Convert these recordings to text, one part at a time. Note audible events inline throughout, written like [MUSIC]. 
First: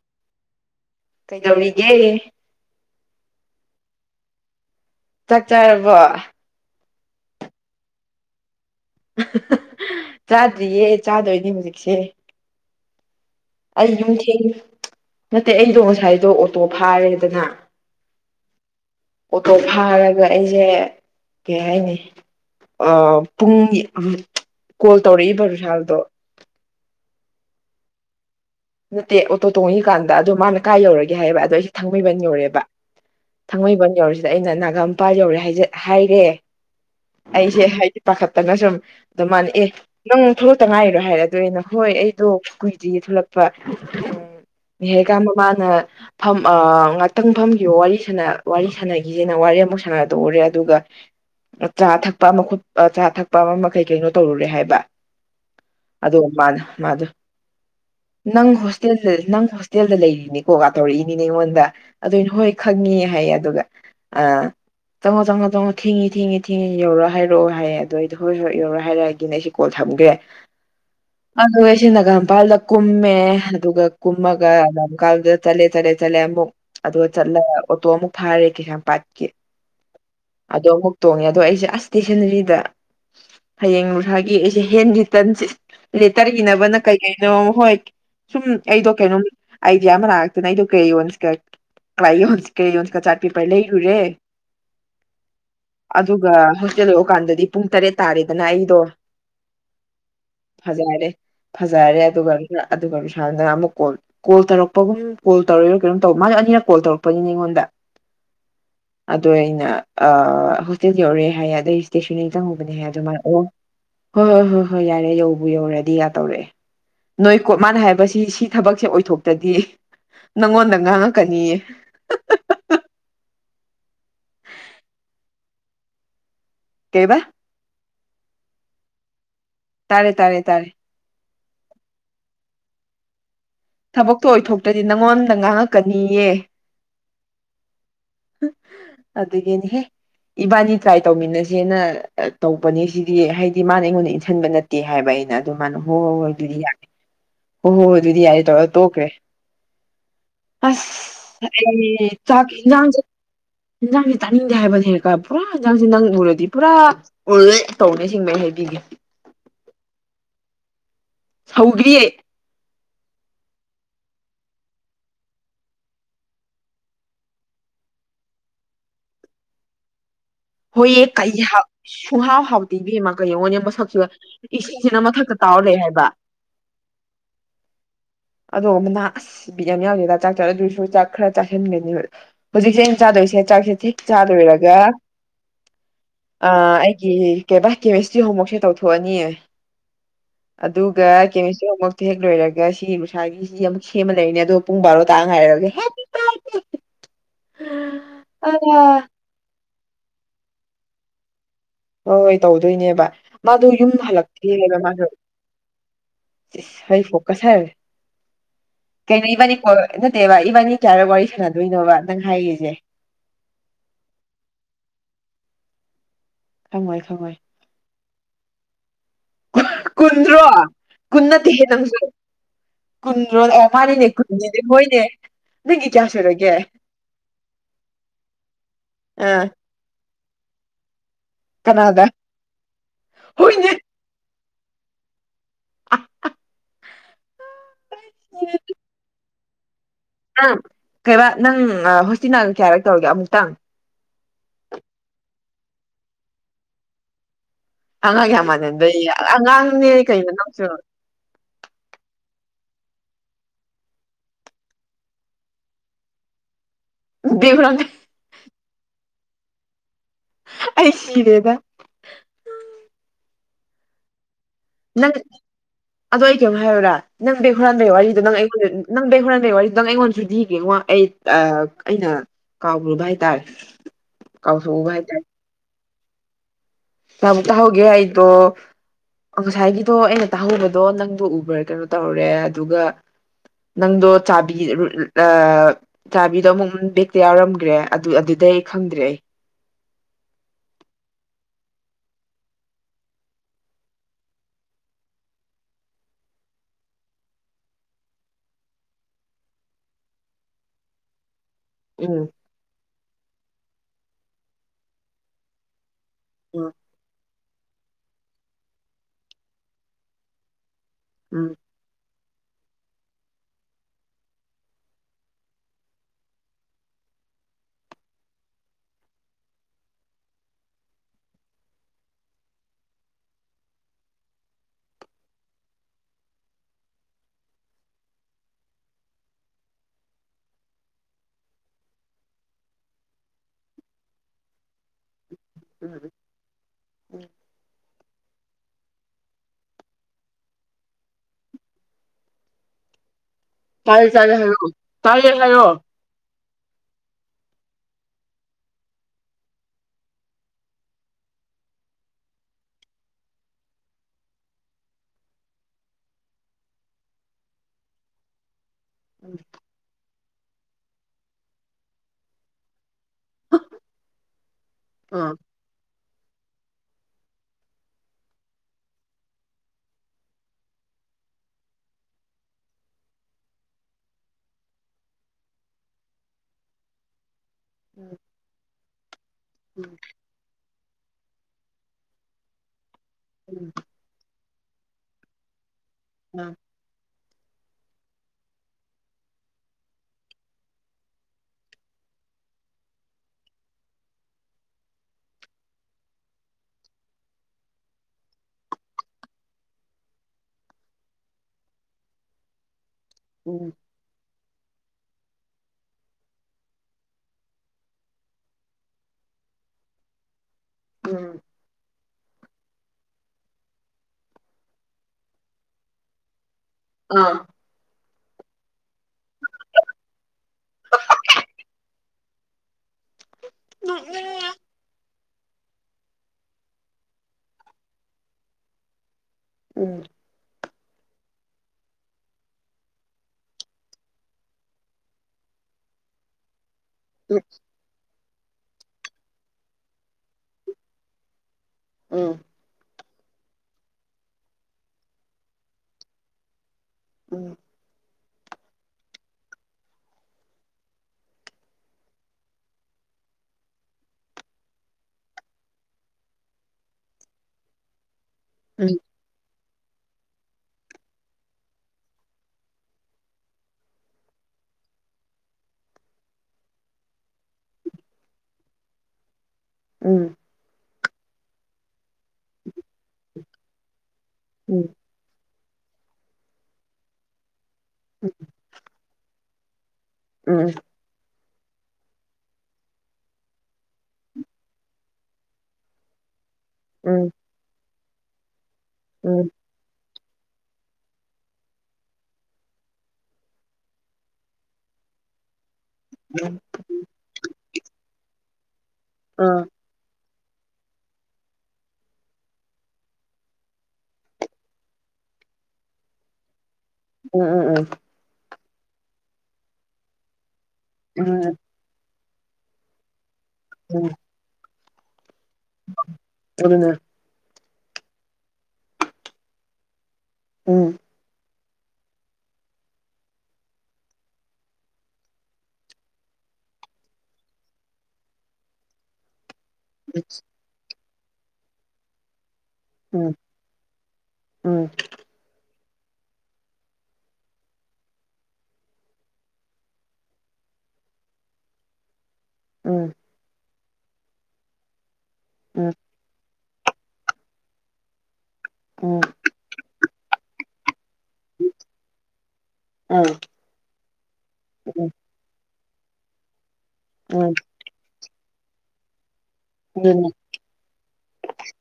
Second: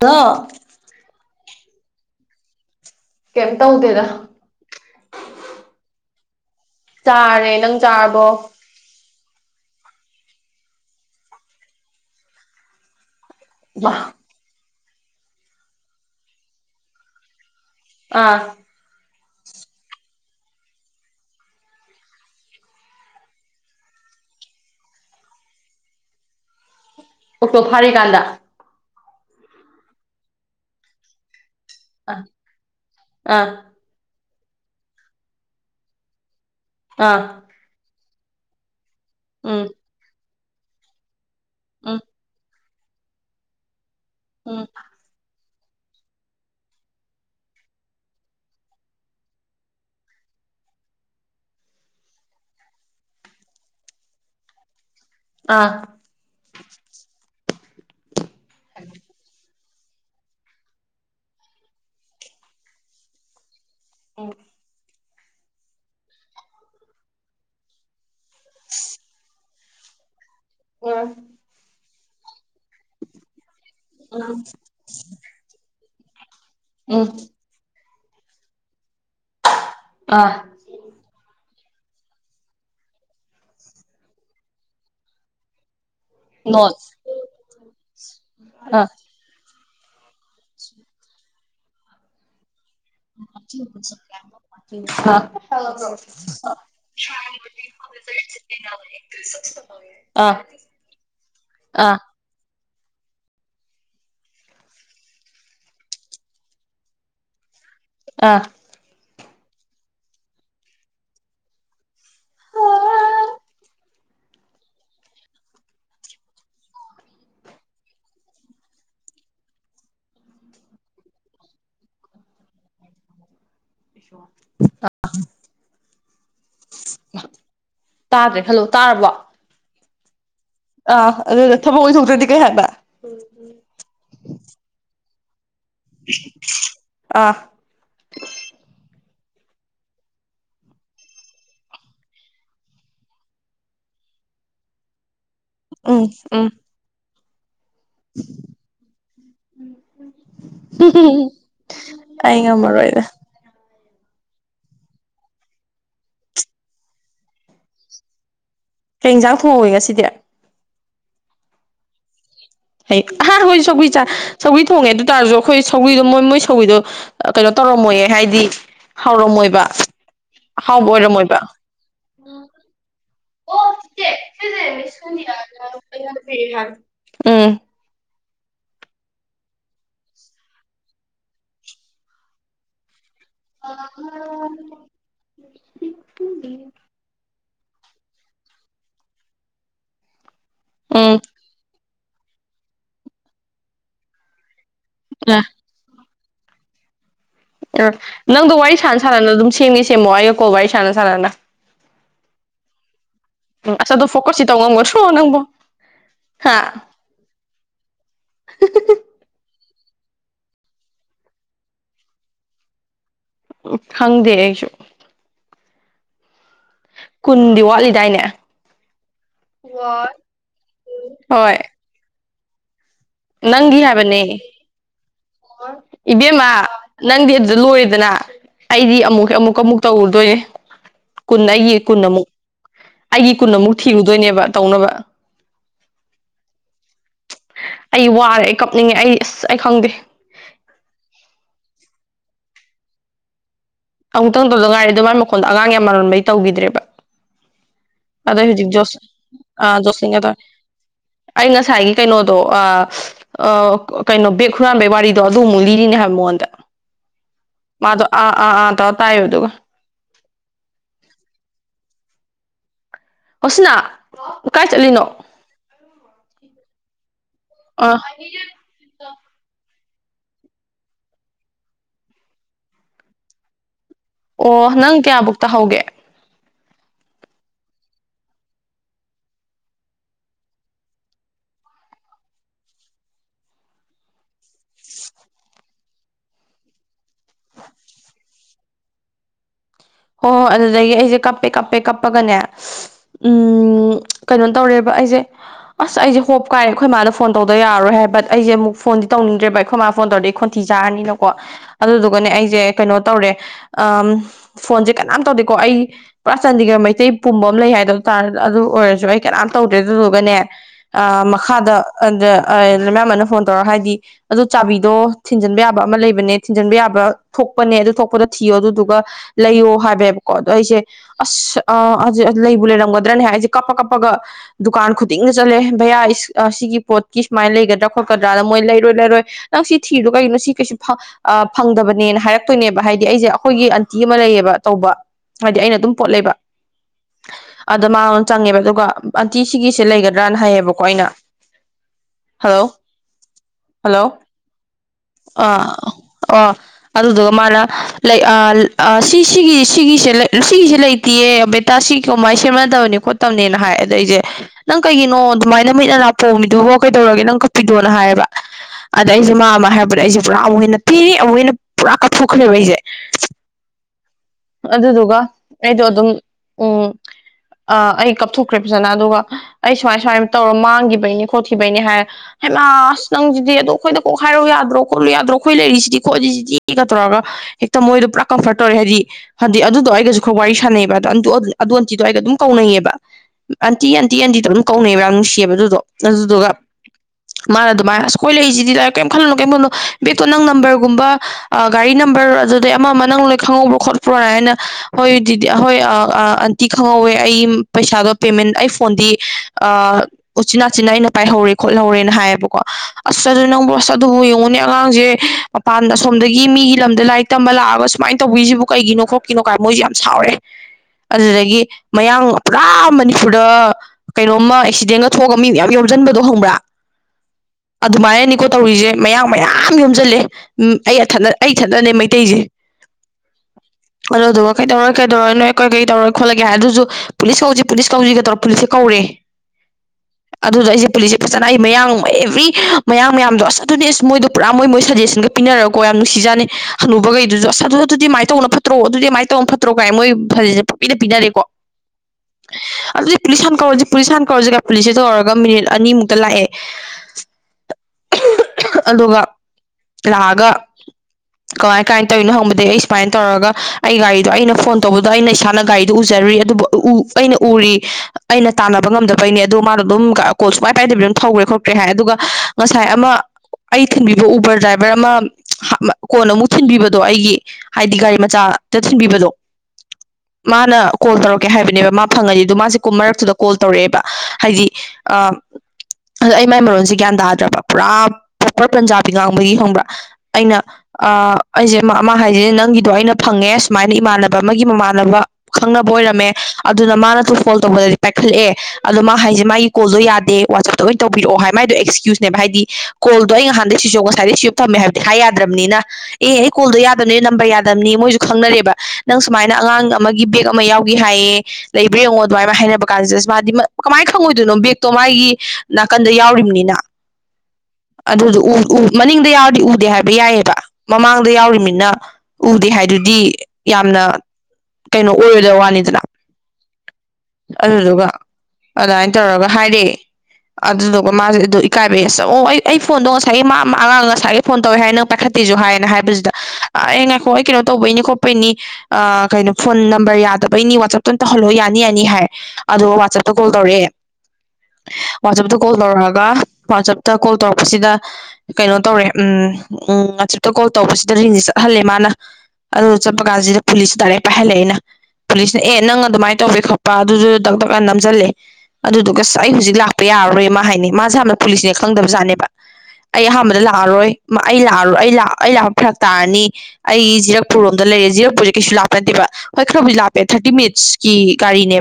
hello ꯀꯩꯗꯧꯔꯤꯒꯦ ꯀꯩꯝ ꯇꯧꯗꯦꯗ ꯆꯛ ꯆꯔꯕꯣ ꯆꯥꯔꯦ ꯅꯪ ꯆꯥꯔꯕꯣ ꯆꯥꯗ꯭ꯔꯤꯌꯦ ꯆꯥꯗꯣꯏꯅꯤ ꯍꯧꯖꯤꯛꯁꯦ ꯑꯩ ꯃꯥ ꯌꯨꯝꯗ ꯅꯠꯇꯦ ꯑꯩꯗꯣ ꯉꯁꯥꯏꯗꯣ ꯑꯣꯇꯣ ꯐꯥꯔꯦꯗꯅ ꯑꯥ ꯑꯣꯇꯣ ꯐꯥꯔꯒ ꯑꯩꯁꯦ ꯀꯩ ꯍꯥꯏꯅꯤ ꯄꯨꯡ ꯀꯣꯜ ꯇꯧꯔꯛꯏꯕ ꯔꯨꯁꯥꯜꯗꯣ ꯑꯣꯛꯇꯣ ꯐꯥꯔꯤꯀꯥꯟꯗ ꯅꯠꯇꯦ ꯑꯣꯇꯣ ꯇꯣꯡꯉꯤꯀꯥꯟꯗ ꯑꯗꯣ ꯃꯥꯅ ꯀꯥꯏ ꯌꯧꯔꯒꯦ ꯍꯥꯏꯕ ꯑꯗꯣ ꯑꯩ ꯊꯥꯡꯃꯩꯕꯟ ꯑꯥ ꯌꯧꯔꯦꯕ ꯑꯥ ꯊꯥꯡꯃꯩꯕꯟ ꯌꯧꯔꯤꯁꯤꯗ ꯑꯩꯅ ꯅꯥꯒꯥꯃꯄꯥꯟ ꯌꯧꯔꯦ ꯍꯥꯏ ꯍꯥꯏꯔꯦ ꯑꯥ ꯑꯩꯁꯦ ꯍꯥꯏꯗꯤ ꯄꯥꯈꯠꯇꯅ ꯁꯨꯝ ꯑꯗꯨ ꯃꯥꯟꯅꯑ ꯎꯝ ꯅꯪ ꯊꯣꯛꯂꯛꯇ ꯉꯥꯏꯔꯣ ꯍꯥꯏꯔꯗꯤ ꯑꯗꯨꯅ ꯍꯣꯏ ꯎꯝ ꯑꯩꯗꯣ ꯀꯨꯏꯗ ꯊꯣꯛꯂꯛꯄ ꯎꯝ ꯎꯝ ꯍꯦꯒꯃꯕ ꯅ ꯐ ꯑ ꯉꯥꯛꯇꯪ ꯐꯝꯈꯤꯕ ꯋꯥꯔꯤ ꯁ ꯋꯥꯔꯤ ꯁꯥꯟꯅꯈꯤꯁꯤꯅ ꯋꯥꯔꯤ ꯑꯃꯨꯛ ꯁꯥꯟꯅꯗꯎꯔꯦ ꯑꯗꯨꯒ ꯆꯥ ꯊꯛꯄ ꯑꯃꯠ ꯆꯥ ꯊꯛꯄ ꯑꯃ ꯃꯈꯩ ꯀꯩꯅꯣ ꯇꯧꯔꯨꯔꯦ ꯍꯥꯏꯕ ꯑꯥ ꯑꯗ ꯃꯥꯅꯦ ꯃꯥꯗ ꯅꯪ ꯍꯣꯁꯇꯦꯜꯗ ꯅꯪ ꯍꯣꯁꯇꯦꯜꯗ ꯂꯩꯔꯤꯅꯤ ꯀꯣꯀ ꯇꯧꯔꯛꯏꯅꯤꯅꯦ ꯑꯩꯉꯣꯟꯗ ꯑꯗꯨꯅ ꯍꯣꯏ ꯈꯪꯉꯤ ꯍꯥꯏꯌꯦ ꯑꯗꯨꯒ ꯑ ꯎꯝ ꯆꯪꯉꯣ ꯆꯪꯉꯣ ꯆꯪꯉꯣ ꯊꯤꯡꯉ ꯊꯉꯤ ꯊꯦꯡꯉꯤ ꯌꯧꯔꯣꯑꯣ ꯍꯥꯏꯔꯛꯑꯣ ꯍꯥꯏꯌꯦ ꯑꯗꯨꯗꯏꯗ ꯍꯣꯏ ꯍꯣꯏ ꯌꯧꯔ ꯍꯥꯏꯔꯑꯒꯅꯦ ꯑꯩ ꯀꯣꯜ ꯊꯝꯒꯦ ꯎꯝ ꯑꯗꯨ ꯁꯤꯅꯒꯥ ꯏꯝꯐꯥꯜꯗ ꯀꯨꯝꯃꯦ ꯑꯗꯨꯒ ꯎꯝ ꯀꯨꯝꯃꯒꯝꯀꯜꯗ ꯆꯠꯂꯦ ꯆꯠꯂꯦ ꯆꯠꯂꯦ ꯑꯃꯨꯛ ꯎꯝ ꯑꯗꯨꯒ ꯆꯠꯂ ꯑꯣꯇꯣ ꯑꯃꯨꯛ ꯐꯥꯔꯦ ꯀꯩꯁ ꯌꯥꯝ ꯄꯥꯠꯀꯦ ꯑ ꯑꯗꯣ ꯑꯃꯨꯛ ꯇꯣꯡꯉꯦ ꯑꯗꯣ ꯑꯩꯁꯦ ꯑꯁ ꯏꯁꯇꯦꯁꯅꯔꯤꯗ ꯍꯌꯦꯡꯂ ꯔꯨꯔꯁꯥꯒꯤ ꯑꯩꯁꯦ ꯍꯦꯟ ꯔꯤꯇꯟꯁꯦ ꯅꯣꯠ ꯂꯦꯇꯔꯒꯤꯅꯕꯅ ꯀꯩ ꯀꯩꯅꯣ ꯍꯣꯏ ꯁꯨꯝ ꯑꯥ ꯑꯩꯗꯣ ꯀꯩꯅꯣꯝ ꯑꯥꯏꯗꯤꯌꯥ ꯑꯃ ꯂꯥꯛꯑꯛꯇꯅ ꯑꯩꯗꯣ ꯀ ꯌꯣꯟꯁꯤ ꯌꯁꯤ ꯀ ꯀꯆꯥꯠ ꯄꯤꯄꯥꯏ ꯂꯩꯔꯨꯔꯦ ꯑꯗꯨꯒ ꯍꯣꯁꯇꯦꯜ ꯌꯧꯔꯀꯥꯟꯗꯗꯤ ꯄꯨꯡ ꯇꯔꯦꯠ ꯇꯥꯔꯦꯗꯅ ꯑꯩꯗꯣ [UNINTELLIGIBLE] [UNINTELLIGIBLE] ꯑꯥ ꯐꯖꯔꯦ ꯑꯥ ꯐꯖꯔꯦ ꯑꯗꯨꯒ ꯑꯗꯨꯒ ꯁꯥꯅ ꯑꯃꯨꯛꯀꯣꯜ ꯀꯣꯜ ꯇꯧꯔꯛꯒꯨꯝ ꯀꯣꯜꯧꯔꯣ ꯀꯩꯅꯣꯝ ꯇꯧꯕ ꯃꯥꯁꯨ ꯑꯅꯤꯅ ꯀꯣꯜ ꯇꯧꯔꯛꯄꯅꯤꯅꯦ ꯑꯩꯉꯣꯟꯗ ꯑꯥ [UNINTELLIGIBLE] ꯑꯗꯣ ꯑꯩꯅ ꯍꯣꯁꯇꯦꯜ ꯌꯧꯔꯦ ꯍꯥꯏꯌꯦ ꯑꯗꯩ ꯏꯁꯇꯦꯁꯟꯗ ꯆꯪꯉꯨꯕꯅꯦ ꯍꯥꯏ ꯑꯗꯨꯃꯥꯏ ꯂꯥꯛꯑꯣ ꯍꯣꯏ ꯍꯣꯏ ꯍꯣꯏ ꯍꯣꯏ ꯌꯥꯏꯔꯦ ꯌꯧꯕ ꯌꯧꯔꯗꯤꯒ ꯇꯧꯔꯛꯑꯦ ꯅꯣꯏ ꯀꯣ ꯃꯥꯅ ꯍꯥꯏꯕꯁꯤ ꯁꯤ ꯊꯕꯛꯁꯦ ꯑꯣꯏꯊꯣꯛꯇꯗꯤ ꯅꯪꯉꯣꯟꯗ ꯉꯥꯡꯉꯛꯀꯅꯤꯌꯦ ꯑ ꯀꯩꯕꯥ ꯇꯥꯗ꯭ꯔꯦ ꯈꯜꯂꯣ ꯇꯥꯔꯕꯣ ꯇꯥꯔꯦ ꯇꯥꯔꯦ ꯇꯥꯔꯦ ꯑꯥ ꯑꯗꯨꯗ ꯊꯕꯛ ꯑꯣꯏꯅꯊꯣꯛꯇ꯭ꯔꯗꯤ ꯀꯩ ꯍꯥꯏꯕ ꯎꯝ ꯎꯝ ꯊꯕꯛꯇꯣ ꯑꯣꯏꯊꯣꯛꯇ꯭ꯔꯗꯤ ꯅꯪꯉꯣꯟꯗ ꯉꯥꯡꯉꯛꯀꯅꯤꯌꯦ ꯑ ꯑꯗꯨꯒꯦꯅꯤ ꯍꯦ ꯏꯕꯥꯅꯤ ꯇ꯭ꯔꯥꯏ ꯇꯧꯃꯤꯟꯅꯁꯦꯅ ꯇꯧꯕꯅꯤ ꯁꯤꯗꯤ ꯍꯥꯏꯗꯤ ꯃꯥꯅ ꯑꯩꯉꯣꯟꯗ ꯏꯟꯁꯤꯟꯕ ꯅꯠꯇꯦ ꯍꯥꯏꯕ ꯑꯩꯅ ꯑꯗꯨ ꯃꯥꯅ ꯎꯝ ꯍꯣꯏ ꯍꯣꯏ ꯍꯣꯏ ꯎꯝ ꯑꯗꯨꯗꯤ ꯌꯥꯔꯦ ꯍꯣꯏ ꯍꯣꯏ ꯍꯣꯏ ꯑꯗꯨꯗꯤ ꯌꯥꯔꯦ ꯇꯧꯔ ꯇꯣꯛꯈ꯭ꯔꯦ ꯑꯁ ꯆ ꯑꯩ ꯉꯝꯃꯔꯣꯏꯗ ꯌꯦꯟꯖꯥꯡꯁꯤꯦ ꯇꯥꯅꯤꯡꯗꯦ ꯍꯥꯏꯕꯅꯤꯀ ꯄꯨꯔꯥ ꯌꯦꯟꯖꯥꯡꯁꯤꯦ ꯅꯪ ꯎꯔꯗꯤ ꯄꯨꯔꯥ ꯎ ꯇꯧꯅꯦ ꯁꯤꯡꯃꯩ ꯍꯥꯏꯕꯤꯒꯦ ꯍꯩ ꯌꯦꯟꯖꯥꯡ ꯊꯣꯡꯛꯑꯦꯒ ꯁꯤꯗꯤ ꯍꯧꯗ꯭ꯔꯤꯌꯦ ꯍ ꯑꯍꯥꯟꯈꯣꯏ ꯁꯧꯒꯔ꯭ꯤ ꯆ ꯁꯧꯒꯔꯤ ꯊꯣꯡꯉꯦ ꯑꯗꯨ ꯇꯥꯔꯁꯨ ꯑꯩꯈꯣꯏ ꯁꯧꯒꯔꯤꯗꯣ ꯃꯣꯏ ꯃꯣꯏ ꯁꯧꯒꯔꯤꯗꯣ ꯀꯩꯅꯣ ꯇꯧꯔꯝꯃꯣꯏꯌꯦ ꯍꯥꯏꯗꯤ ꯍꯥꯎꯔꯝꯃꯣꯏꯕ ꯑꯍꯥꯎꯕ ꯍꯣꯏꯌꯦ ꯀꯩ ꯑꯣꯏꯔꯝꯃꯣꯏꯕ ꯍꯥꯞ ꯁꯨꯡꯍꯥꯎ ꯍꯥꯎꯇꯦ ꯎꯕꯦꯝꯃ ꯀꯩ ꯌꯦꯉꯣꯅꯦ ꯃꯁꯛꯁꯨ ꯏꯁꯤꯡꯁꯤꯅ ꯃꯊꯛꯇ ꯇꯥꯎꯔ ꯂꯩꯑꯦ ꯍꯥꯏꯕ ꯎꯝ ꯑꯗꯣ ꯃꯅꯥ ꯑꯁ ꯕꯤꯠ ꯌꯥꯝ ꯌꯥꯎꯗꯦꯗ ꯆꯥꯛ ꯆꯥꯔꯦ ꯑꯗꯨꯁꯨ ꯆꯥꯛ ꯈꯔ ꯆꯥꯁꯤꯟꯒꯅꯤ ꯍꯧꯖꯤꯛꯁꯦ ꯑꯩꯅ ꯆꯥꯗꯣꯏꯁꯦ ꯆꯥꯛꯁꯦ ꯊꯦꯛ ꯆꯥꯗꯣꯏꯔꯒ ꯑꯥ ꯑꯩ ꯒꯤ ꯀꯩꯕ ꯀꯦꯃꯤꯁꯇ꯭ꯔꯤ ꯍꯣꯝꯋꯔꯛꯁꯦ ꯇꯧꯊꯣꯛꯑꯅꯤ ꯑꯗꯨꯒ ꯎꯝ ꯀꯦꯃꯤꯁꯇ꯭ꯔꯤ ꯍꯣꯝꯋꯔꯛ ꯇꯨ ꯍꯦꯛ ꯂꯣꯏꯔꯒ ꯁꯤ ꯃꯨꯁꯥꯒꯤ ꯁꯤ ꯑꯃꯨꯛ ꯁꯦꯝꯃ ꯂꯩꯔꯅꯦ ꯑꯗꯣ ꯄꯨꯡ ꯕꯥꯔꯣ ꯇꯥ ꯎꯝ ꯉꯥꯏꯔꯒ ꯍꯦ ꯎ ꯅꯪꯗꯣ ꯍꯣꯏ ꯋꯥꯔꯤ ꯁꯥꯟꯅ ꯁꯥꯟꯅꯅ ꯑꯗꯨꯝ ꯁꯦꯝꯒꯦ ꯁꯦꯝꯃꯣ ꯑꯩꯒ ꯀꯣꯜ ꯋꯥꯔꯤ ꯁꯥꯅ ꯁꯥꯟꯅꯅ ꯍꯣꯏ ꯍꯣꯏ ꯇꯧꯗꯣꯏꯅꯦꯕ ꯃꯥꯗꯣ ꯎꯝ ꯌꯨꯝ ꯑꯁ ꯑꯗꯣ ꯍꯜꯂꯛꯇꯦ ꯐꯣꯀꯁꯁꯤ ꯇꯧ ꯍꯥꯏꯕ ꯃꯥꯁꯨ ꯉꯝꯒꯗ꯭ꯔꯣ ꯅꯪꯕꯣ ꯍꯥ ꯍꯩ ꯐꯣ ꯀꯁꯔ ꯀꯩꯅꯣ ꯏꯕꯥꯅꯤꯀꯣꯜ ꯅꯠꯇꯦꯕ ꯏꯕꯥꯅꯤ ꯀꯌꯥ ꯍꯥꯏꯔꯒ ꯋꯥꯔꯤ ꯁꯥꯟꯅꯗꯣꯏꯅꯣꯕ ꯅꯪ ꯍꯥꯏꯔꯤꯁꯦ ꯎ ꯈꯪꯗꯦ ꯑꯩꯁꯨ ꯈꯪꯉꯣꯏ ꯈꯪꯉꯣꯏ ꯀꯨꯟꯗꯤ ꯋꯥꯠꯂꯤꯗꯥꯏꯅꯦ ꯀꯨꯟꯊꯔꯣ ꯀꯨꯟ ꯍꯣꯏ ꯅꯠꯇꯦꯍꯦ ꯅꯪꯁꯨ ꯀꯨꯟꯔꯣ ꯅꯪꯒꯤ ꯃꯥꯅꯤꯅꯦ ꯍꯥꯏꯕꯅꯦ ꯀꯨꯟꯅꯤꯅꯦ ꯍꯣꯏꯅꯦ ꯅꯪꯒꯤ ꯀꯌꯥ ꯁꯨꯔꯒꯦ ꯏꯕꯦꯝꯃ ꯅꯪꯗꯤ ꯑꯗꯨꯗ ꯂꯣꯏꯔꯦꯗꯅ ꯑꯩꯗꯤ ꯑ ꯑꯃꯨꯛ ꯑꯃꯨꯛ ꯑꯃꯨꯛ ꯇꯧꯔꯨꯗꯣꯏꯅꯦ ꯀꯨꯟ ꯑꯩꯒꯤ ꯀꯨꯟ ꯀꯅꯥꯗ ꯑꯃꯨꯛ ꯑꯩꯒꯤ ꯀꯨꯟ ꯍꯣꯏꯅꯦ ꯑꯃꯨꯛ ꯊꯤꯔꯨ ꯗꯣꯏꯅꯦꯕ ꯇꯧꯅꯕ ꯑꯩ ꯋꯥꯔꯦ ꯑꯩ ꯀꯞꯅꯤꯡꯉꯦ ꯑꯩ ꯑꯁ ꯑꯩ ꯈꯪꯗꯦ ꯅꯪ ꯀꯩꯕ ꯅꯪ ꯍꯣꯁꯇꯤꯅꯥꯗ ꯀꯌꯥꯔꯛ ꯇꯧꯔꯒꯦ ꯑꯃꯨꯛꯇꯪ ꯑꯃꯨꯛꯇꯪ ꯇꯧꯗ ꯉꯥꯏꯔꯤ ꯑꯗꯨ ꯃꯥꯏ ꯃꯈꯣꯟꯗꯣ ꯑꯉꯥꯡ ꯌꯥꯝ ꯃꯥꯂꯝꯕꯩ ꯇꯧꯈꯤꯗ꯭ꯔꯦꯕ ꯑꯉꯥꯡ ꯌꯥꯝ ꯑꯗꯩ ꯍꯧꯖꯤꯛ ꯖꯣꯁ ꯃꯥꯟꯃꯟꯕꯩꯌꯦ ꯑ ꯑꯉꯥꯡꯅꯦ ꯖꯣꯁꯂꯤꯟꯒ ꯀꯩꯅꯣ ꯇꯧꯔꯦ ꯅꯪꯁꯨ ꯑꯩ ꯉꯁꯥꯏꯒꯤ ꯀꯩꯅꯣꯗꯣ ꯑ ꯑ ꯀꯩꯅꯣ ꯕꯦꯛ ꯍꯨꯔꯥꯟꯕꯩ ꯋꯥꯔꯤꯗꯣ ꯑꯗꯨ ꯑꯃꯨꯛ ꯂꯤꯔꯤꯅꯦ ꯍꯥꯏꯕ ꯃꯉꯣꯟꯗ ꯕꯦꯛ [UNINTELLIGIBLE] ꯃꯥꯗꯣ ꯑꯥ ꯑꯥ ꯑꯥ ꯇꯧꯔ ꯇꯥꯏꯕ ꯑꯗꯨꯒ ꯑꯩ ꯁꯤꯔꯦꯗ ꯍꯣꯁꯤꯅꯥ ꯀꯥꯏ ꯆꯠꯂꯤꯅꯣ ꯅꯪ ꯑꯗꯣ ꯑꯩ ꯀꯩꯅꯣꯝ ꯍꯥꯏꯔꯨꯔꯥ ꯅꯪ ꯕꯦꯛ ꯑ ꯍꯨꯔꯥꯟꯕꯩ ꯋꯥꯔꯤꯗꯣ ꯅꯪ ꯑꯩꯉꯣꯟ ꯅꯪ ꯕꯦꯒ ꯍꯨꯔꯥꯟꯕꯩ ꯋꯥꯔꯤꯗꯣ ꯅꯪ ꯑꯩꯉꯣꯟꯗꯁꯨ ꯂꯤꯗꯦꯉꯣ ꯑꯩ ꯑꯩꯅ ꯀꯥꯎꯔꯨꯕ ꯍꯥꯏꯇꯥꯔꯦ ꯑꯣ ꯀꯥꯎꯊꯣꯛꯎꯕ ꯅꯪ ꯍꯥꯏꯇꯥꯔꯦ ꯀꯌꯥꯕꯨꯛ ꯇꯥꯍꯧꯒꯦ ꯀꯌꯥꯕꯨꯛ ꯇꯥꯍꯧꯒꯦ ꯍꯥꯏꯗꯣ ꯉꯁꯥꯏꯒꯤꯗꯣ ꯑꯩꯅ ꯇꯥꯍꯧꯕꯗꯣ ꯅꯪꯗꯣ ꯎꯕ꯭ꯔꯥ ꯀꯩꯅꯣ ꯇꯧꯔꯦ ꯑꯗꯨꯒ ꯅꯪꯗꯣ ꯆꯥꯕꯤ ꯑ ꯆꯥꯕꯤꯗꯣ ꯑꯃꯨꯛ ꯕꯦꯛꯇ ꯌꯥꯎꯔꯝꯗ꯭ꯔꯦ ꯑꯗꯨ ꯑꯗꯨꯗꯩ ꯈꯪꯗ꯭ꯔꯦ ꯑꯩ ꯍꯣꯏ ꯍꯣꯏ ꯑꯗꯨꯗꯒꯤ ꯑꯩꯁꯦ ꯀꯞꯄꯦ ꯀꯞꯄꯦ ꯀꯞꯄꯒꯅꯦ ꯎꯝ ꯀꯩꯅꯣ ꯇꯧꯔꯦꯕ ꯑꯩꯁꯦ ꯑꯁ ꯑꯩꯁꯦ ꯍꯣꯞ ꯀꯥꯏꯔꯦ ꯑꯩꯈꯣꯏ ꯃꯥꯗ ꯐꯣꯟ ꯇꯧꯗ ꯌꯥꯔꯣꯏ ꯍꯥꯏ ꯕꯠ ꯑꯩꯁꯦ ꯑꯃꯨꯛ ꯐꯣꯟꯗꯤ ꯇꯧꯅꯤꯡꯗ꯭ꯔꯦꯕ ꯑꯩꯈꯣꯏ ꯃꯥ ꯐꯣꯟ ꯇꯧꯗꯤ ꯈꯣꯟ ꯊꯤ ꯆꯥꯔꯅꯤꯅꯀꯣ ꯎꯝ ꯑꯗꯨꯗꯨꯒꯅꯦ ꯑꯩꯁꯦ ꯀꯩꯅꯣ ꯇꯧꯔꯦ ꯑ ꯐꯣꯟꯁꯦ ꯀꯅꯥꯝ ꯇꯧꯗꯦꯀꯣ ꯑꯩ ꯄꯨꯔꯥ ꯎꯝ ꯆꯥꯟꯗꯤꯒꯔ ꯃꯩꯇꯩ ꯄꯨꯝꯕ ꯑꯃ ꯂꯩ ꯍꯥꯏꯗꯣ ꯇꯥꯔ ꯑꯗꯨ ꯑꯣꯏꯔꯁꯨ ꯑꯩ ꯀꯅꯥꯝ ꯇꯧꯗ꯭ꯔꯦ ꯑꯗꯨꯗꯨꯒꯅꯦ ꯑ ꯎꯝ ꯃꯈꯥꯗ ꯑꯗ ꯑ ꯂꯝꯌꯥꯟꯕꯅ ꯐꯣꯟ ꯇꯧꯔ ꯍꯥꯏꯗꯤ ꯑꯗꯨ ꯆꯥꯕꯤꯗꯣ ꯊꯤꯟꯖꯤꯟꯕ ꯌꯥꯕ ꯑꯃ ꯂꯩꯕꯅꯦ ꯊꯤꯟꯖꯤꯟꯕ ꯌꯥꯕ ꯊꯣꯛꯄꯅꯦ ꯑꯗꯨ ꯊꯣꯛꯄꯗꯣ ꯊꯤꯌꯣ ꯑꯗꯨꯗꯨꯒ ꯂꯩꯌꯣ ꯍꯥꯏꯕꯦꯕꯀꯣ ꯑꯗꯣ ꯑꯩꯁꯦ ꯑꯁ ꯑ ꯂꯩꯕꯨ ꯂꯩꯔꯝꯒꯗ꯭ꯔꯅꯦ ꯑꯩꯁꯦ ꯀꯞꯄ ꯀꯞꯄꯒ ꯗꯨꯀꯥꯟ ꯈꯨꯗꯤꯡꯗ ꯆꯠꯂꯦ ꯚꯩꯌꯥ ꯑꯁꯤꯒꯤ ꯄꯣꯠꯀꯤ ꯁꯨꯃꯥꯏꯅ ꯂꯩꯒꯗ꯭ꯔꯥ ꯈꯣꯠꯀꯗ꯭ꯔꯥꯅ ꯃꯣꯏ ꯂꯩꯔꯣꯏ ꯂꯩꯔꯣꯏ ꯅꯪ ꯁꯤ ꯊꯤꯔꯤꯗꯣ ꯀꯔꯤꯒꯤꯅꯣ ꯁꯤ ꯀꯩꯁꯨ ꯐ ꯑ ꯐꯪꯗꯕꯅꯦꯅ ꯍꯥꯏꯔꯛꯇꯣꯏꯅꯦꯕ ꯍꯥꯏꯗꯤ ꯑꯩꯁꯦ ꯑꯩꯈꯣꯏꯒꯤ ꯑꯟ ꯇꯤ ꯑꯃ ꯂꯩꯌꯦꯕ ꯇꯧꯕ ꯍꯥꯏꯗꯤ ꯑꯩꯅ ꯑꯗꯨꯝ ꯄꯣꯠ ꯎꯝ ꯂꯩꯕ ꯑꯗ ꯃꯥꯉꯣꯟ ꯆꯪꯉꯦꯕ ꯑꯗꯨꯒ ꯑꯟꯇꯤ ꯁꯤꯒꯤꯁꯦ ꯂꯩꯒꯗ꯭ꯔꯅ ꯍꯥꯏꯌꯦꯕꯀꯣ ꯑꯩꯅ ꯍꯜꯂꯣ ꯍꯜꯂꯣ ꯇꯥꯏꯌꯦ ꯇꯥꯏꯌꯦ ꯍꯥꯏꯌꯣ ꯇꯥꯏꯌꯦ ꯍꯥꯏꯌꯣ ꯑꯥ ꯑꯣ ꯑꯗꯨꯗꯨꯒ ꯃꯥꯅ ꯂꯩ ꯑ ꯑ ꯁꯤ ꯁꯤꯒꯤ ꯁꯤꯒꯤꯁꯦ ꯁꯤꯒꯤꯁꯦ ꯂꯩꯇꯦꯌꯦ ꯕꯦꯇꯥ ꯁꯤꯒꯤ ꯀꯃꯥꯏꯅ ꯁꯦꯝꯅꯗꯕꯅꯤꯀꯣ ꯇꯧꯅꯦꯅ ꯍꯥꯏ ꯑꯗ ꯑꯩꯁꯦ ꯅꯪ ꯀꯩꯒꯤꯅꯣ ꯑꯗꯨꯃꯥꯏꯅ ꯃꯤꯠꯅ ꯂꯅꯥꯄꯣꯡꯝꯃꯤꯗꯨꯕ ꯀꯩꯗꯧꯔꯒꯦ ꯅꯪ ꯀꯞꯄꯤꯗꯣꯅ ꯍꯥꯏꯌꯦꯕ ꯑꯗ ꯑꯩꯁꯦ ꯃꯥ ꯑꯃ ꯍꯥꯏꯔꯕꯗ ꯑꯩꯁꯦ ꯄꯨꯔꯥ ꯑꯃꯨꯛ ꯍꯦꯟꯅ ꯇꯦ ꯑꯃꯨꯛ ꯍꯦꯟꯅ ꯄꯨꯔꯥ ꯀꯞꯊꯣꯛꯈ꯭ꯔꯦꯕ ꯑꯩꯁꯦ ꯑꯗꯨꯗꯨꯒ ꯑꯥ ꯑꯩꯗꯣ ꯑꯗꯨꯝ ꯎꯝ ꯑ ꯑꯩ ꯀꯞꯊꯣꯛꯈ꯭ꯔꯦ ꯐꯖꯅ ꯑꯗꯨꯒ ꯑꯩ ꯁꯨꯃꯥꯏ ꯁꯨꯃꯥꯏꯅ ꯇꯧꯔ ꯃꯥꯡꯈꯤꯕꯩꯅꯤ ꯈꯣꯠꯈꯤꯕꯩꯅꯤ ꯍꯥꯏꯔ ꯍꯩꯃꯥ ꯑꯁ ꯅꯪꯁꯤꯗꯤ ꯑꯗꯣ ꯑꯩꯈꯣꯏꯗ ꯀꯣꯛ ꯍꯥꯏꯔꯣ ꯌꯥꯗ꯭ꯔꯣ ꯈꯣꯠꯂꯣ ꯌꯥꯗ꯭ꯔꯣ ꯑꯩꯈꯣꯏ ꯂꯩꯔꯤꯁꯤꯗꯤ ꯈꯣꯠꯂꯤꯁꯤꯗꯤꯒ ꯇꯧꯔꯒ ꯃꯣꯏꯗꯣ ꯎꯝ ꯄꯨꯔꯥ ꯀꯝꯐꯔꯠ ꯇꯧꯔꯦ ꯍꯥꯏꯗꯤ ꯍꯥꯏꯗꯤ ꯑꯗꯨꯗꯣ ꯑꯩꯒꯁꯨ ꯈꯣꯏ ꯋꯥꯔꯤ ꯁꯥꯟꯅꯩꯕ ꯑ ꯑꯗꯨꯣ ꯑꯟꯇꯤꯗꯣ ꯑꯩꯒ ꯑꯗꯨꯝ ꯀꯧꯅꯩꯌꯦꯕ ꯑꯟꯇꯤ ꯑꯟꯇꯤ ꯑꯟꯇꯤꯗ ꯑꯗꯨꯝ ꯀꯧꯅꯩꯑꯕ ꯌꯥꯝ ꯅꯨꯡꯁꯤꯌꯦꯕ ꯑꯗꯨꯗꯣ ꯑꯗꯨꯗꯨꯒ ꯃꯥꯅ ꯑꯗꯨꯃꯥꯏꯅ ꯑꯁ ꯈꯣꯏ ꯂꯩꯁꯤꯗꯤ ꯑꯣ ꯀꯩꯝ ꯈꯜꯂꯨꯅꯣ ꯀꯩꯝ ꯈꯜꯂꯅꯣ ꯕꯦꯛꯇꯣ ꯅꯪ ꯅꯝꯕꯔꯒꯨꯝꯕ ꯒꯥꯔꯤ ꯅꯝꯕꯔ ꯑꯗꯨꯗꯤ ꯑꯃ ꯑꯃ ꯅꯪ ꯂꯣꯏ ꯈꯪꯍꯧꯕ꯭ꯔꯣ ꯈꯣꯠꯄ꯭ꯔꯣ ꯍꯥꯏ ꯍꯥꯏꯅ ꯍꯣꯏ ꯗꯤ ꯍꯍꯣꯏ ꯑꯟꯇꯤ ꯈꯪꯍꯧꯋꯦ ꯑꯩ ꯄꯩꯁꯥꯗꯣ ꯄꯦꯃꯦꯟ ꯑꯩ ꯐꯣꯟꯗꯤ ꯑ ꯎꯆꯤꯟꯅꯥꯆꯤꯅꯥ ꯑꯩꯅ ꯄꯥꯏꯍꯧꯔꯦ ꯈꯣꯠꯍꯧꯔꯦꯅ ꯍꯥꯏꯌꯦꯕꯀꯣ ꯑꯁ ꯑꯗꯨ ꯎꯝ ꯅꯪꯕꯨꯣ ꯑꯁ ꯑꯗꯨꯕꯨ ꯌꯦꯡꯉꯨꯅꯦ ꯑꯉꯥꯡꯁꯦ ꯃꯄꯥꯟꯗ ꯑꯁꯣꯝꯗꯒꯤ ꯃꯤꯒꯤ ꯂꯝꯗ ꯂꯥꯏꯔꯤꯛ ꯇꯝꯕ ꯂꯥꯛꯑꯒ ꯁꯨꯃꯥꯏꯅ ꯇꯧꯕꯤꯁꯤꯕꯨ ꯀꯩꯒꯤꯅꯣ ꯈꯣꯠꯀꯤꯅꯣ ꯀꯥꯏ ꯃꯣꯏꯁꯨ ꯌꯥꯝ ꯁꯥꯎꯔꯦ ꯎꯝ ꯑꯗꯨꯗꯒꯤ ꯃꯌꯥꯡ ꯄꯨꯔꯥ ꯃꯅꯤꯄꯨꯔꯗ ꯀꯩꯅꯣꯝꯃ ꯑꯦꯛꯁꯤꯗꯦꯟꯒ ꯊꯣꯛꯑꯒ ꯃꯤ ꯃꯌꯥꯝ ꯌꯣꯝꯁꯤꯟꯕꯗꯣ ꯍꯪꯕ꯭ꯔꯥ ꯑꯥ ꯑꯗꯨꯃꯥꯏꯅꯅꯤꯀꯣ ꯇꯧꯔꯤꯁꯦ ꯃꯌꯥꯝ ꯃꯌꯥꯝ ꯌꯣꯝꯁꯜꯂꯦ ꯎꯝ ꯑꯩ ꯑꯩ ꯊꯠꯅꯅꯦ ꯃꯩꯇꯩꯁꯦ ꯎ ꯑꯗꯨꯗꯨꯒ ꯀꯩꯗꯧꯔ ꯀꯩꯗꯧꯔ ꯅꯣꯏ ꯀꯩ ꯀꯩ ꯇꯧꯔꯣꯏ ꯈꯣꯠꯂꯒꯦ ꯑꯗꯨꯗꯨꯁꯨ ꯄꯨꯂꯤꯁ ꯀꯧꯁꯤꯛ ꯄꯨꯂꯤꯁ ꯀꯧꯁꯤꯒꯗ꯭ꯔꯣ ꯄꯨꯂꯤꯁꯦ ꯀꯧꯔꯦ ꯎꯝ ꯑꯗꯨꯗ ꯑꯩꯁꯦ ꯄꯨꯂꯤꯁꯦ ꯐꯖꯅ ꯑꯩ ꯃꯌꯥ ꯑꯦꯕ꯭ꯔꯤ ꯃꯌꯥꯝ ꯃꯌꯥꯝꯗꯣ ꯑꯁ ꯑꯗꯨꯅꯦ ꯑꯁ ꯃꯣꯏꯣ ꯄꯨꯔꯥ ꯃꯣꯏ ꯃꯣꯏ ꯁꯖꯦꯁꯟ ꯄꯤꯅꯔꯒꯀꯣ ꯌꯥꯝ ꯅꯨꯡꯁꯤ ꯆꯥꯅ ꯍꯅꯨꯕꯒ ꯑꯗꯨꯁꯨ ꯑꯁꯥꯗꯣ ꯑꯗꯨꯗꯤ ꯑꯗꯨꯃꯥꯏꯅ ꯇꯧꯅ ꯐꯠꯇ꯭ꯔꯣ ꯑꯗꯨꯗꯤ ꯑꯗꯨꯃꯥꯏꯅ ꯇꯧꯅ ꯐꯠꯇ꯭ꯔꯣ ꯀꯥꯏꯅ ꯃꯣꯏ ꯐꯁꯦ ꯄꯛꯄꯤꯅ ꯄꯤꯅꯔꯦꯀꯣ ꯑ ꯑꯗꯨꯗꯤ ꯄꯨꯂꯤꯁ ꯍꯥꯟ ꯀꯧꯔꯁꯤꯦ ꯄꯨꯂꯤꯁ ꯍꯥꯟ ꯀꯧꯔꯁꯤꯒ ꯄꯨꯂꯤꯁꯁꯦ ꯇꯧꯔꯒ ꯃꯤꯅꯤꯠ ꯑꯅꯤꯃꯨꯛꯇ ꯂꯥꯛꯑꯦ ꯎꯝ ꯑꯗꯨꯒ ꯑꯗꯨꯒ ꯔꯒ ꯀ ꯀꯃꯥꯏꯅ ꯇꯧꯔꯤꯤꯣꯪꯕꯗꯤ ꯑꯩ ꯁꯨꯃꯥꯏꯅ ꯇꯧꯔꯒ ꯑꯩ ꯒꯥꯔꯤꯗꯣ ꯑꯩꯅ ꯐꯣꯟ ꯇꯧꯕꯗꯣ ꯑꯩꯅ ꯏꯁꯥꯅ ꯒꯥꯔꯤꯗꯨꯣ ꯎꯖꯔꯨꯏ ꯑꯗꯨꯕꯨ ꯑꯩꯅ ꯎꯔꯤ ꯑꯩꯅ ꯇꯥꯟꯅꯕ ꯎꯝ ꯉꯝꯗꯕ ꯩꯅꯦ ꯑꯗꯨ ꯃꯥꯅꯣ ꯑꯗꯨꯝ ꯀꯣꯜꯁꯨ ꯃꯥꯏ ꯄꯥꯏꯗꯕꯤ ꯑꯗꯨꯝ ꯊꯧꯈ꯭ꯔꯦ ꯈꯣꯠꯈ꯭ꯔꯦ ꯍꯥꯏ ꯑꯗꯨꯒ ꯉꯁꯥꯏ ꯑꯃ ꯑꯩ ꯊꯤꯡꯕꯤꯕ ꯎꯕꯔ ꯗ꯭ꯔꯥꯏꯚꯔ ꯑꯃ ꯀꯣꯟꯅ ꯑꯃꯨꯛ ꯊꯤꯟꯕꯤꯕꯗꯣ ꯑꯩꯒꯤ ꯍꯥꯏꯗꯤ ꯒꯥꯔꯤ ꯃꯆꯥꯗ ꯊꯤꯟꯕꯤꯕꯗꯣ ꯎꯝ ꯃꯥꯅ ꯀꯣꯜ ꯇꯧꯔꯛꯀꯦ ꯍꯥꯏꯕꯅꯦꯕ ꯃꯥ ꯐꯪꯉꯅꯤ ꯑꯗꯨ ꯃꯥꯁꯦ ꯀꯨꯝ ꯃꯔꯛꯇꯨꯗ ꯀꯣꯜ ꯇꯧꯔꯛꯑꯦꯕ ꯍꯥꯏꯗꯤ ꯑ ꯑꯗꯣ ꯑꯩ ꯃꯥꯏ ꯃꯔꯣꯟꯁꯦ ꯒ꯭ꯌꯥꯟ ꯇꯥꯗ꯭ꯔꯕ ꯄꯨꯔꯥ ꯄ꯭ꯔꯣꯄꯔ ꯄꯟꯖꯥꯕꯤ ꯉꯥꯡꯕꯒꯤ ꯈꯪꯕ꯭ꯔꯥ ꯑꯩꯅ ꯎꯝ ꯑ ꯑꯩꯁꯦ ꯑꯃ ꯍꯥꯏꯖꯦ ꯅꯪꯒꯤꯗꯣ ꯑꯩꯅ ꯐꯪꯉꯦ ꯁꯨꯃꯥꯏꯅ ꯏꯃꯥꯟꯅꯕ ꯑꯃꯒꯤ ꯃꯃꯥꯟꯅꯕ ꯈꯪꯅꯕ ꯑꯣꯏꯔꯝꯃꯦ ꯑꯗꯨꯅ ꯃꯥꯅ ꯎꯝ ꯎꯝ ꯇꯨ ꯐꯣꯜ ꯇꯧꯕꯗꯗꯤ ꯄꯥꯏꯈꯠꯂꯛꯑꯦ ꯑꯗꯣ ꯃꯥ ꯍꯥꯏꯁꯦ ꯎꯝ ꯃꯥꯒꯤ ꯀꯣꯜꯗꯣ ꯌꯥꯗꯦ ꯋꯥꯆꯞꯇ ꯂꯣꯏꯅ ꯇꯧꯕꯤꯔꯛꯑꯣ ꯍꯥꯏ ꯃꯥꯏꯗꯣ ꯑꯦꯛꯁꯀ꯭ꯌꯨꯁꯅꯦꯕ ꯍꯥꯏꯗꯤ ꯀꯣꯜꯗꯣ ꯑꯩ ꯅꯍꯥꯟꯗ ꯁꯤꯁꯨ ꯉꯁꯥꯏꯁꯨ ꯊꯝꯃꯦ ꯍꯥꯏꯕꯗꯤ ꯍꯥꯏ ꯌꯥꯗ꯭ꯔꯕꯅꯤꯅ ꯑꯦ ꯑꯩ ꯀꯣꯜꯗꯣ ꯌꯥꯗꯕꯅꯤ ꯅꯝꯕꯔ ꯌꯥꯗꯕꯅꯤ ꯃꯣꯏꯁꯨ ꯈꯪꯅꯔꯦꯕ ꯅꯪ ꯁꯨꯃꯥꯏꯅ ꯑꯥ ꯑꯉꯥꯡ ꯑꯃꯒꯤ ꯕꯦꯛꯒ ꯑꯃ ꯌꯥꯎꯒꯦ ꯍꯥꯏꯌꯦ ꯂꯩꯕ꯭ꯔꯥ ꯌꯦꯡꯉꯣ ꯑꯗꯨꯃꯥꯏꯅ ꯍꯥꯏꯅꯕ ꯀꯥꯟꯁꯤꯗꯁ ꯃꯥꯗꯤ ꯀꯃꯥꯏꯅ ꯈꯪꯉꯣꯏꯗꯣꯏꯅꯣ ꯕꯦꯒꯛꯇꯣ ꯃꯥꯒꯤ ꯅꯥꯀꯟꯗ ꯌꯥꯎꯝꯅꯤꯅ ꯎꯝ ꯎꯝ ꯎꯝ ꯑꯗꯨꯗ ꯃꯅꯤꯡꯗ ꯌꯥꯎꯔꯗꯤ ꯎꯗꯦ ꯍꯥꯏꯕ ꯌꯥꯏꯑꯕ ꯃꯃꯥꯡꯗ ꯎꯝ ꯌꯥꯎꯔꯤꯃꯤꯅ ꯎꯗꯦ ꯍꯥꯏꯗꯨꯗꯤ ꯎꯝ ꯌꯥꯝꯅ ꯎꯝ ꯀꯩꯅꯣ ꯑꯣꯏꯔꯣꯏꯗꯕ ꯋꯥꯅꯤꯗꯅ ꯑꯗꯨ ꯑꯗꯨꯅꯦ ꯑꯗꯨꯗꯨꯒ ꯑꯗꯨꯃꯥꯏꯅ ꯇꯧꯔꯒ ꯍꯥꯏꯔꯛꯑꯦ ꯎꯝ ꯑꯗꯨꯗꯨꯒ ꯃꯥꯁꯦ ꯑꯗꯨ ꯀꯥꯏꯕꯩꯌꯦꯁ ꯑꯣ ꯑꯩ ꯐꯣꯟꯗꯣ ꯉꯁꯥꯏꯒꯤ ꯃꯥ ꯑꯃ ꯑꯉꯥꯡ ꯉꯁꯥꯏꯒꯤ ꯐꯣꯟ ꯇꯧꯋꯦ ꯍꯥꯏꯅ ꯅꯪ ꯄꯥꯏꯈꯠꯇꯦꯁꯨ ꯍꯥꯏꯅ ꯍꯥꯏꯕꯁꯤꯗ ꯑ ꯑ ꯉꯈꯣꯏꯣꯏ ꯀꯩꯅꯣ ꯇꯧꯕꯩꯅꯤ ꯈꯣꯠꯄꯩꯅꯤ ꯑ ꯀꯩꯅꯣ ꯐꯣꯟ ꯅꯝꯕꯔ ꯌꯥꯗꯕꯩꯅꯤ ꯋꯥꯠꯆꯞꯇꯅ ꯇꯧꯍꯜꯂꯣ ꯌꯥꯅꯤ ꯌꯥꯅꯤ ꯍꯥꯏ ꯑꯗꯣ ꯋꯥꯆꯞꯇ ꯎꯝ ꯀꯣꯜ ꯇꯧꯔꯛꯑꯦ ꯎꯝ ꯎꯝ ꯋꯥꯆꯞꯇ ꯀꯣꯜ ꯇꯧꯔꯛꯑꯒ ꯋꯥꯆꯞꯇ ꯀꯣꯜ ꯇꯧꯔꯛꯄꯁꯤꯗ ꯀꯩꯅꯣ ꯇꯧꯔꯦ ꯎꯝ ꯎꯝ ꯋꯥꯆꯦꯞꯇ ꯀꯣꯜ ꯇꯧꯕꯁꯤꯗ ꯔꯤꯡꯁꯦ ꯆꯠꯍꯜꯂꯦ ꯃꯥꯅ ꯑꯗꯨ ꯆꯠꯄ ꯀꯥꯟꯁꯤꯗ ꯄꯨꯂꯤꯁꯇ ꯗꯥꯏꯔꯦꯛ ꯄꯥꯏꯍꯜꯂꯛꯑꯏꯅ ꯄꯨꯂꯤꯁꯅ ꯑꯦ ꯎꯝ ꯎꯝ ꯎꯝ ꯎꯝ ꯅꯪ ꯑꯗꯨꯃꯥꯏꯅ ꯇꯧꯒꯦ ꯈꯣ ꯄꯥ ꯑꯗꯨꯗꯨ ꯇꯪ ꯇꯛꯅ ꯅꯝꯁꯤꯜꯂꯦ ꯑꯗꯨꯗꯨꯒ ꯑꯩ ꯍꯧꯖꯤꯛ ꯂꯥꯛꯄ ꯌꯥꯔꯔꯣꯏ ꯃꯥ ꯍꯥꯏꯅꯤ ꯃꯥꯁꯦ ꯌꯥꯝꯅ ꯄꯨꯂꯤꯁꯅꯦ ꯈꯪꯗꯕꯖꯥꯠꯅꯦꯕ ꯑꯩ ꯑꯍꯥꯟꯕꯗ ꯂꯥꯛꯑꯔꯣꯏ ꯑꯩ ꯂꯥꯛꯑꯔ ꯑꯩ ꯑꯩ ꯂꯥꯛꯄ ꯐꯔꯛ ꯇꯥꯔꯅꯤ ꯑꯩꯒꯤ ꯖꯤꯔꯛ ꯄꯨꯔꯛꯄ ꯔꯦ ꯖꯤꯔ ꯀ ꯂꯄ ꯅꯕ ꯍꯣꯏ ꯈꯔ ꯍꯧ ꯎꯝ ꯂꯄꯦ ꯊꯥꯔꯇꯤ ꯃꯤꯠꯁꯀꯤ ꯒꯥꯔꯤꯅꯦ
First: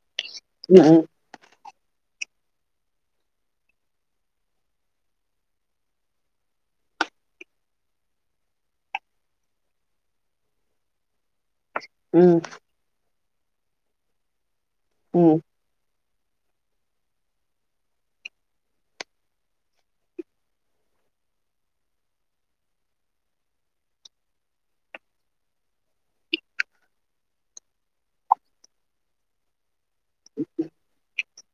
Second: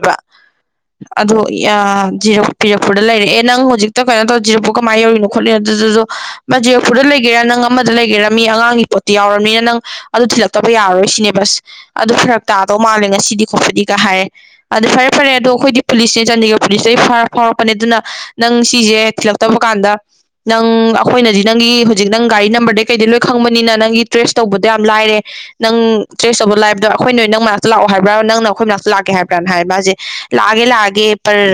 ꯎꯝ ꯑꯗꯣ ꯖꯤꯔ ꯄꯤꯔꯛꯄꯨꯔꯗ ꯂꯩꯔꯛꯦ ꯅꯪ ꯍꯧꯖꯤꯛꯇ ꯀꯩꯅꯣ ꯇꯧꯔ ꯖꯤꯔꯛꯄꯨ ꯀꯃꯥꯏꯅ ꯌꯧꯔꯤꯅꯣ ꯈꯣꯠꯂꯤꯅꯣ ꯑꯗꯨꯗꯨꯗ ꯃꯥ ꯖꯔꯄꯨꯔꯗ ꯂꯩꯒꯦꯔꯥ ꯅꯪ ꯑꯃꯗ ꯂꯩꯒꯦꯔꯃꯤ ꯑꯉꯥꯡꯒꯤ ꯄꯣꯠꯇꯨ ꯌꯥꯎꯔꯝꯃꯤꯅ ꯅꯪ ꯑꯗꯨ ꯊꯤꯜꯂꯛꯇꯕ ꯌꯥꯔꯔꯣꯏ ꯁꯤꯅꯦ ꯕꯁ ꯑꯗꯨ ꯎꯝ ꯎꯝ ꯐꯔꯛ ꯇꯥꯗꯧ ꯃꯥꯜꯂꯦ ꯉꯁꯤꯗꯤ ꯈꯣꯠꯄꯗꯤꯒ ꯍꯥꯏꯔꯦ ꯑꯗꯨ ꯐꯔꯦ ꯐꯔꯦ ꯎꯝ ꯑꯗꯣ ꯑꯩꯈꯣꯏꯗꯤ ꯄꯨꯂꯤꯁꯅꯦ ꯆꯥꯟꯗꯤꯒꯔ ꯄꯨꯂꯤꯁꯇꯒꯤꯔ ꯐꯥꯎꯔꯛꯄꯅꯦ ꯑꯗꯨꯅ ꯅꯪ ꯁꯤꯁꯦ ꯊꯤꯜꯂꯛꯇꯕ ꯀꯥꯟꯗ ꯅꯪ ꯑꯩꯈꯣꯏꯅꯗꯤ ꯅꯪꯒꯤ ꯍꯧꯖꯤꯛ ꯅꯪ ꯒꯥꯔꯤ ꯅꯝꯕꯔꯗꯩ ꯀꯩꯗꯩ ꯂꯣꯏ ꯈꯪꯕꯅꯤꯅ ꯅꯪꯒꯤ ꯇ꯭ꯔꯦꯁ ꯇꯧꯕꯗꯣ ꯌꯥꯝ ꯂꯥꯏꯔꯦ ꯅꯪ ꯇ꯭ꯔꯦꯁ ꯇꯧꯕ ꯂꯥꯏꯐꯇꯣꯈꯣꯏ ꯅꯪ ꯃꯅꯥꯛꯇ ꯂꯥꯛꯑꯣ ꯍꯥꯏꯕ꯭ꯔꯥ ꯅꯪꯅ ꯑꯩꯈꯣꯏ ꯃꯅꯥꯛꯇ ꯂꯥꯛꯀꯦ ꯍꯥꯏꯕ꯭ꯔꯥ ꯍꯥꯏ ꯃꯥꯁꯦ ꯂꯥꯛꯑꯦ ꯂꯥꯛꯑꯒꯦ ꯄꯔ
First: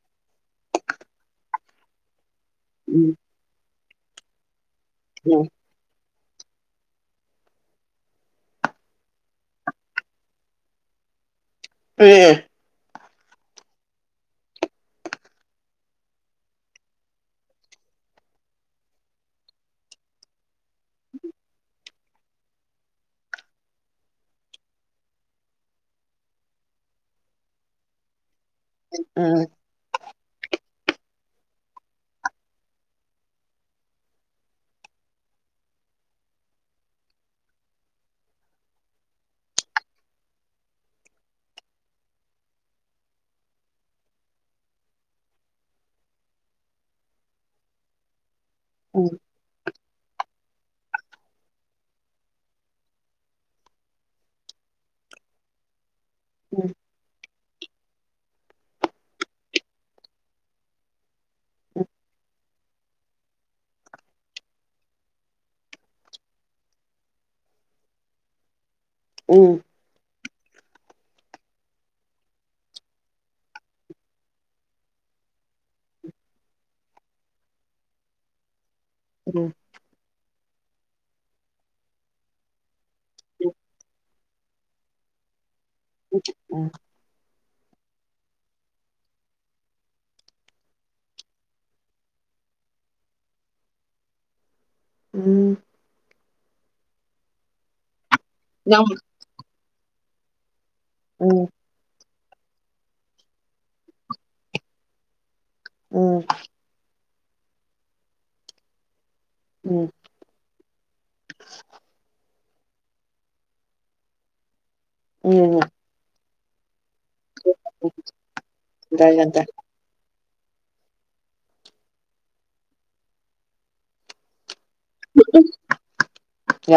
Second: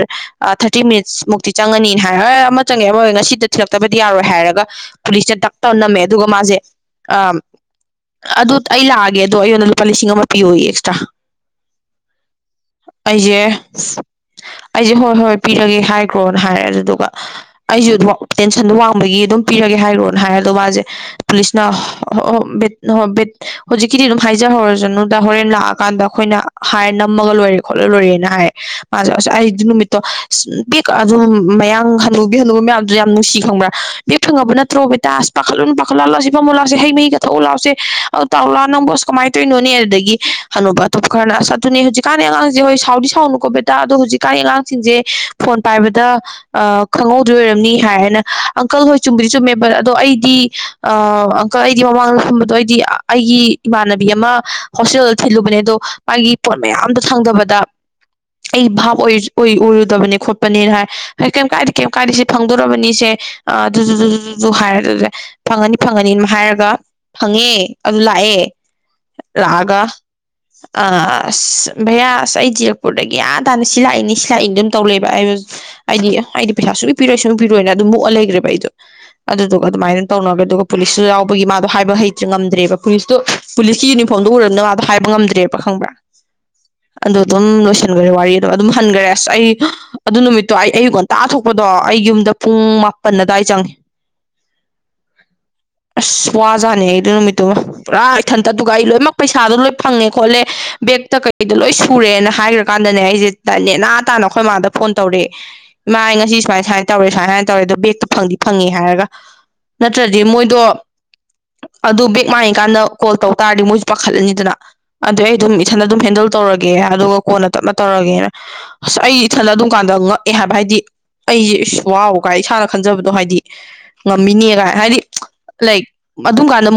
ꯊꯥꯔꯇꯤ ꯃꯤꯅꯤꯠꯁ ꯃꯨꯛꯇꯤ ꯆꯪꯉꯅꯤꯅ ꯍꯥꯏ ꯍꯣꯏ ꯆꯪꯉꯦ ꯑꯃꯔ ꯉꯁꯤꯗ ꯊꯤꯜꯂꯛꯇꯕꯗꯤ ꯌꯥꯔꯣꯏ ꯍꯥꯏꯔꯒ ꯄꯨꯂꯤꯁꯇ ꯇꯛ ꯇꯧ ꯅꯝꯃꯦ ꯑꯗꯨꯒ ꯃꯥꯁꯦ ꯑ ꯑꯗꯨ ꯑꯩ ꯂꯥꯛꯑꯒꯦ ꯑꯗꯣ ꯑꯩꯉꯣꯟꯗ ꯂꯨꯄꯥ ꯂꯤꯁꯤꯡ ꯑꯃ ꯄꯤꯌꯣꯏ ꯑꯦꯛꯁꯇ꯭ꯔꯥ ꯄꯦ ꯑꯩꯁꯦ ꯑꯩꯁꯦ ꯍꯣꯏ ꯍꯣꯏ ꯄꯤꯔꯒꯦ ꯍꯥꯏꯈ꯭ꯔꯣꯅ ꯍꯥꯏꯔꯦ ꯑꯗꯨꯗꯨꯒ ꯑꯩꯁꯨ ꯑꯗꯨ ꯇꯦꯟꯁꯟꯗꯣ ꯋꯥꯡꯕꯒꯤ ꯑꯗꯨꯝ ꯄꯤꯔꯒꯦ ꯍꯥꯏꯔꯣꯅ ꯍꯥꯏꯔ ꯑꯗꯣ ꯃꯥꯁꯦ ꯄꯨꯂꯤꯁꯅ ꯑ ꯕꯠ ꯍꯧꯖꯤꯛꯀꯤꯗꯤ ꯑꯗꯨꯝ ꯍꯥꯏꯖꯍꯧꯔꯁꯅꯗ ꯍꯣꯔꯦꯟ ꯂꯥꯛꯑꯀꯥꯟꯗ ꯑꯩꯈꯣꯏꯅ ꯍꯥꯏ ꯃꯒ ꯂꯣꯏꯔꯦ ꯈꯣꯠꯂ ꯂꯣꯏꯔꯦꯅ ꯍꯥꯏꯌꯦ ꯃꯥꯁꯦ ꯑꯁ ꯑꯩ ꯅꯨꯃꯤꯠꯇꯣ ꯕꯒ ꯑꯗꯨꯝ ꯃꯌꯥꯡ ꯍꯜꯂꯨꯕꯤ ꯍꯜꯂꯨꯕ ꯃꯌꯥꯝꯗꯨ ꯌꯥꯝ ꯅꯨꯡꯁꯤ ꯈꯪꯕ꯭ꯔꯥ ꯕꯦꯦꯛ ꯐꯪꯉꯕ ꯅꯠꯇ꯭ꯔꯣ ꯕꯦꯇꯥꯁ ꯄꯥꯈꯠꯂꯨꯅ ꯄꯥꯈꯠꯂꯥꯜꯂꯑꯣ ꯁꯤ ꯐꯥꯃ ꯂꯥꯛꯁꯦ ꯍꯩ ꯃꯍꯤꯒ ꯊꯣꯛꯎ ꯂꯥꯛꯑꯣꯁꯦ ꯑ ꯇꯥꯎꯔꯛꯥꯛꯑꯣ ꯅꯪꯕꯣꯁ ꯀꯃꯥꯏꯅ ꯇꯧꯅꯣꯅꯦ ꯑꯗꯨꯗꯒꯤ ꯍꯅꯨꯕ ꯇꯨꯞꯞ ꯈꯔꯅ ꯆ ꯑꯗꯨꯅ ꯍꯧꯖꯤꯛ ꯍꯧꯖꯤꯛ ꯀꯥꯟꯗ ꯑꯉꯥꯡꯁꯦ ꯍꯣꯏ ꯁꯥꯎꯗꯤ ꯁꯥꯎꯅꯨꯀꯣ ꯕꯦꯇꯥ ꯑꯗꯣ ꯍꯧꯖꯤꯛꯀꯥꯟꯒꯤ ꯑꯉꯥꯡꯁꯤꯡꯁꯦ ꯐꯣꯟ ꯄꯥꯏꯕꯗ ꯑ ꯈꯪꯍꯧꯗ꯭ꯔꯣꯏ ꯑꯣꯏꯔꯝꯅꯤ ꯍꯥꯏ ꯍꯥꯏꯅ ꯑꯪꯀꯜ ꯍꯣꯏ ꯆꯨꯝꯕꯗꯤ ꯆꯨꯝ ꯃ ꯠ ꯑꯗꯣ ꯑꯩꯗꯤ ꯑ ꯑꯪꯀꯜ ꯑꯩꯗꯤ ꯃꯃꯥꯡꯗ ꯊꯕꯗꯣ ꯑꯩꯗꯤ ꯑꯩꯒꯤ ꯏꯃꯥꯟꯅꯕꯤ ꯑꯃ ꯍꯣꯁꯇꯦꯜ ꯊꯤꯜꯂꯨꯕꯅꯦ ꯑꯗꯣ ꯃꯥꯒꯤ ꯄꯣꯠ ꯃꯌꯥꯝꯗ ꯁꯪꯗꯕꯗ ꯑꯩ ꯚꯥꯞ ꯑꯣꯏꯔꯨꯗꯕꯅꯤ ꯈꯣꯠꯄꯅꯤꯅ ꯍꯥꯏ ꯍ ꯀꯩ ꯀꯥꯏꯛꯩ ꯀꯥꯏꯗꯤꯁꯤ ꯐ ꯐꯪꯗꯣꯔꯔꯕꯅꯤꯁꯦ ꯑꯗꯨ ꯑꯗꯨ ꯍꯥꯏꯔ ꯑꯗꯨ ꯐꯪꯉꯅꯤ ꯐꯪꯉꯅꯤꯅ ꯍꯥꯏꯔꯒ ꯐꯪꯉꯦ ꯑꯗꯨ ꯂꯥꯛꯑꯦ ꯂꯥꯛꯑꯒ ꯑ ꯑꯁ ꯚꯩꯌꯥ ꯑꯁ ꯑꯩ ꯖꯤꯔꯛꯄꯨꯔꯗꯒꯤ ꯒ꯭ꯟ ꯇꯥꯅ ꯁꯤꯜ ꯂꯥꯛꯏꯅꯤ ꯁꯤꯜ ꯂꯥꯛꯏꯅꯤ ꯑꯗꯨꯝ ꯇꯧ ꯂꯩꯦꯕ ꯑꯩ ꯍꯥꯏꯗꯤ ꯍꯥꯏꯗꯤ ꯄꯩꯁꯥꯁꯨ ꯏ ꯄꯤꯔꯣꯏ ꯁꯨꯡ ꯄꯤꯔꯣꯏꯅ ꯑꯗꯨꯝ ꯃꯣꯛꯑ ꯂꯩꯈ꯭ꯔꯦꯕ ꯑꯩꯗꯣ ꯑꯗꯨꯗꯨꯒ ꯑꯗꯨꯃꯥꯏꯅ ꯇꯧꯅꯔꯒ ꯑꯗꯨꯒ ꯄꯨꯂꯤꯁꯁꯨ ꯌꯥꯎꯕꯒꯤ ꯃꯥꯗꯣ ꯍꯥꯏꯕ ꯍꯩꯇ꯭ꯔꯦ ꯉꯝꯗ꯭ꯔꯦꯕ ꯄꯨꯂꯤꯁꯇꯨ ꯄꯨꯂꯤꯁꯀꯤ ꯌꯨꯅꯤꯐ ꯐꯣꯟꯗꯨ ꯎꯔꯅꯣ ꯍꯥꯏꯕ ꯉꯝꯗ꯭ꯔꯦꯕ ꯈꯪꯕ꯭ꯔꯥ ꯎꯝ ꯑꯗꯨ ꯑꯗꯨꯝ ꯂꯣꯏꯁꯤꯟꯒ꯭ꯔꯦ ꯋꯥꯔꯤ ꯑꯗꯣ ꯑꯗꯨꯝ ꯍꯟꯒ꯭ꯔꯦ ꯑꯁ ꯑꯩ ꯑꯗꯨ ꯅꯨꯃꯤꯠꯇꯣ ꯑꯩ ꯑꯌꯨꯛ ꯉꯟ ꯇꯥꯊꯣꯛꯄꯗꯣ ꯑꯩ ꯌꯨꯝꯗ ꯄꯨꯡ ꯃꯥꯄꯟ ꯑꯗꯨꯋꯥꯏ ꯆꯪꯉꯦ ꯎꯝ ꯑꯁ ꯋꯥꯖꯥꯠꯅꯦ ꯑꯩꯗ ꯅꯨꯃꯤꯠꯇꯨꯃ ꯄꯨꯔꯥ ꯏꯊꯟꯇ ꯇꯨꯒ ꯑꯩ ꯂꯣꯏꯅꯃꯛ ꯄꯩꯁꯥꯗꯣ ꯂꯣꯏ ꯐꯪꯉꯦ ꯈꯣꯠꯂꯦ ꯕꯦꯛ ꯑꯩꯗꯣ ꯂꯣꯏ ꯁꯨꯔꯦꯅ ꯍꯥꯏꯈ꯭ꯔꯀꯥꯟꯗꯅꯦ ꯑꯩꯁꯦ ꯅꯦꯅꯥ ꯇꯥꯅ ꯑꯩꯈꯣꯏꯃꯥꯗ ꯐꯣꯟ ꯇꯧꯔꯦ ꯏꯃꯥ ꯑꯩ ꯉꯁꯤ ꯁꯨꯃꯥꯏꯅ ꯁꯨꯃꯥꯏꯅ ꯇꯧꯔꯦ ꯁꯨꯃꯥꯏꯅ ꯁꯃꯥꯏꯅ ꯇꯧꯔꯦ ꯑꯗ ꯕꯦꯛꯇꯣ ꯐꯪꯗꯤ ꯐꯪꯉꯦ ꯍꯥꯏꯔꯒ ꯅꯠꯇ꯭ꯔꯗꯤ ꯑꯗꯨꯗꯩ ꯃꯣꯏꯗꯣ ꯑꯗꯨ ꯕꯦꯛ ꯃꯥꯡꯉꯤꯀꯥꯟꯗ ꯀꯣꯜ ꯇꯧ ꯇꯥꯔꯗꯤ ꯃꯣꯏꯁꯨ ꯄꯥꯈꯠꯂꯅꯤꯗꯅ ꯑꯗꯨꯗ ꯑꯩ ꯑꯗꯨꯝ ꯏꯊꯟꯗ ꯑꯗꯨꯝ ꯍꯦꯟꯗꯜ ꯇꯧꯔꯒꯦ ꯑꯗꯨꯒ ꯀꯣꯟꯅ ꯇꯞꯅ ꯇꯧꯔꯒꯦꯅ ꯑꯁ ꯑꯩ ꯏꯊꯟꯗ ꯑꯗꯨꯝ ꯗꯨꯀꯥꯟꯗ ꯉꯛꯑꯦ ꯍꯥꯏꯕ ꯍꯥꯏꯗꯤ ꯑꯩꯁꯦ ꯋꯥꯎ ꯀꯥꯏ ꯏꯁꯥꯅ ꯈꯟꯖꯕꯗꯣ ꯍꯥꯏꯗꯤ ꯉꯝꯃꯤꯅꯦꯒꯥꯏ ꯍꯥꯏꯗꯤ ꯂꯥꯏꯛ ꯑꯗꯨꯝ ꯀꯥꯟꯗ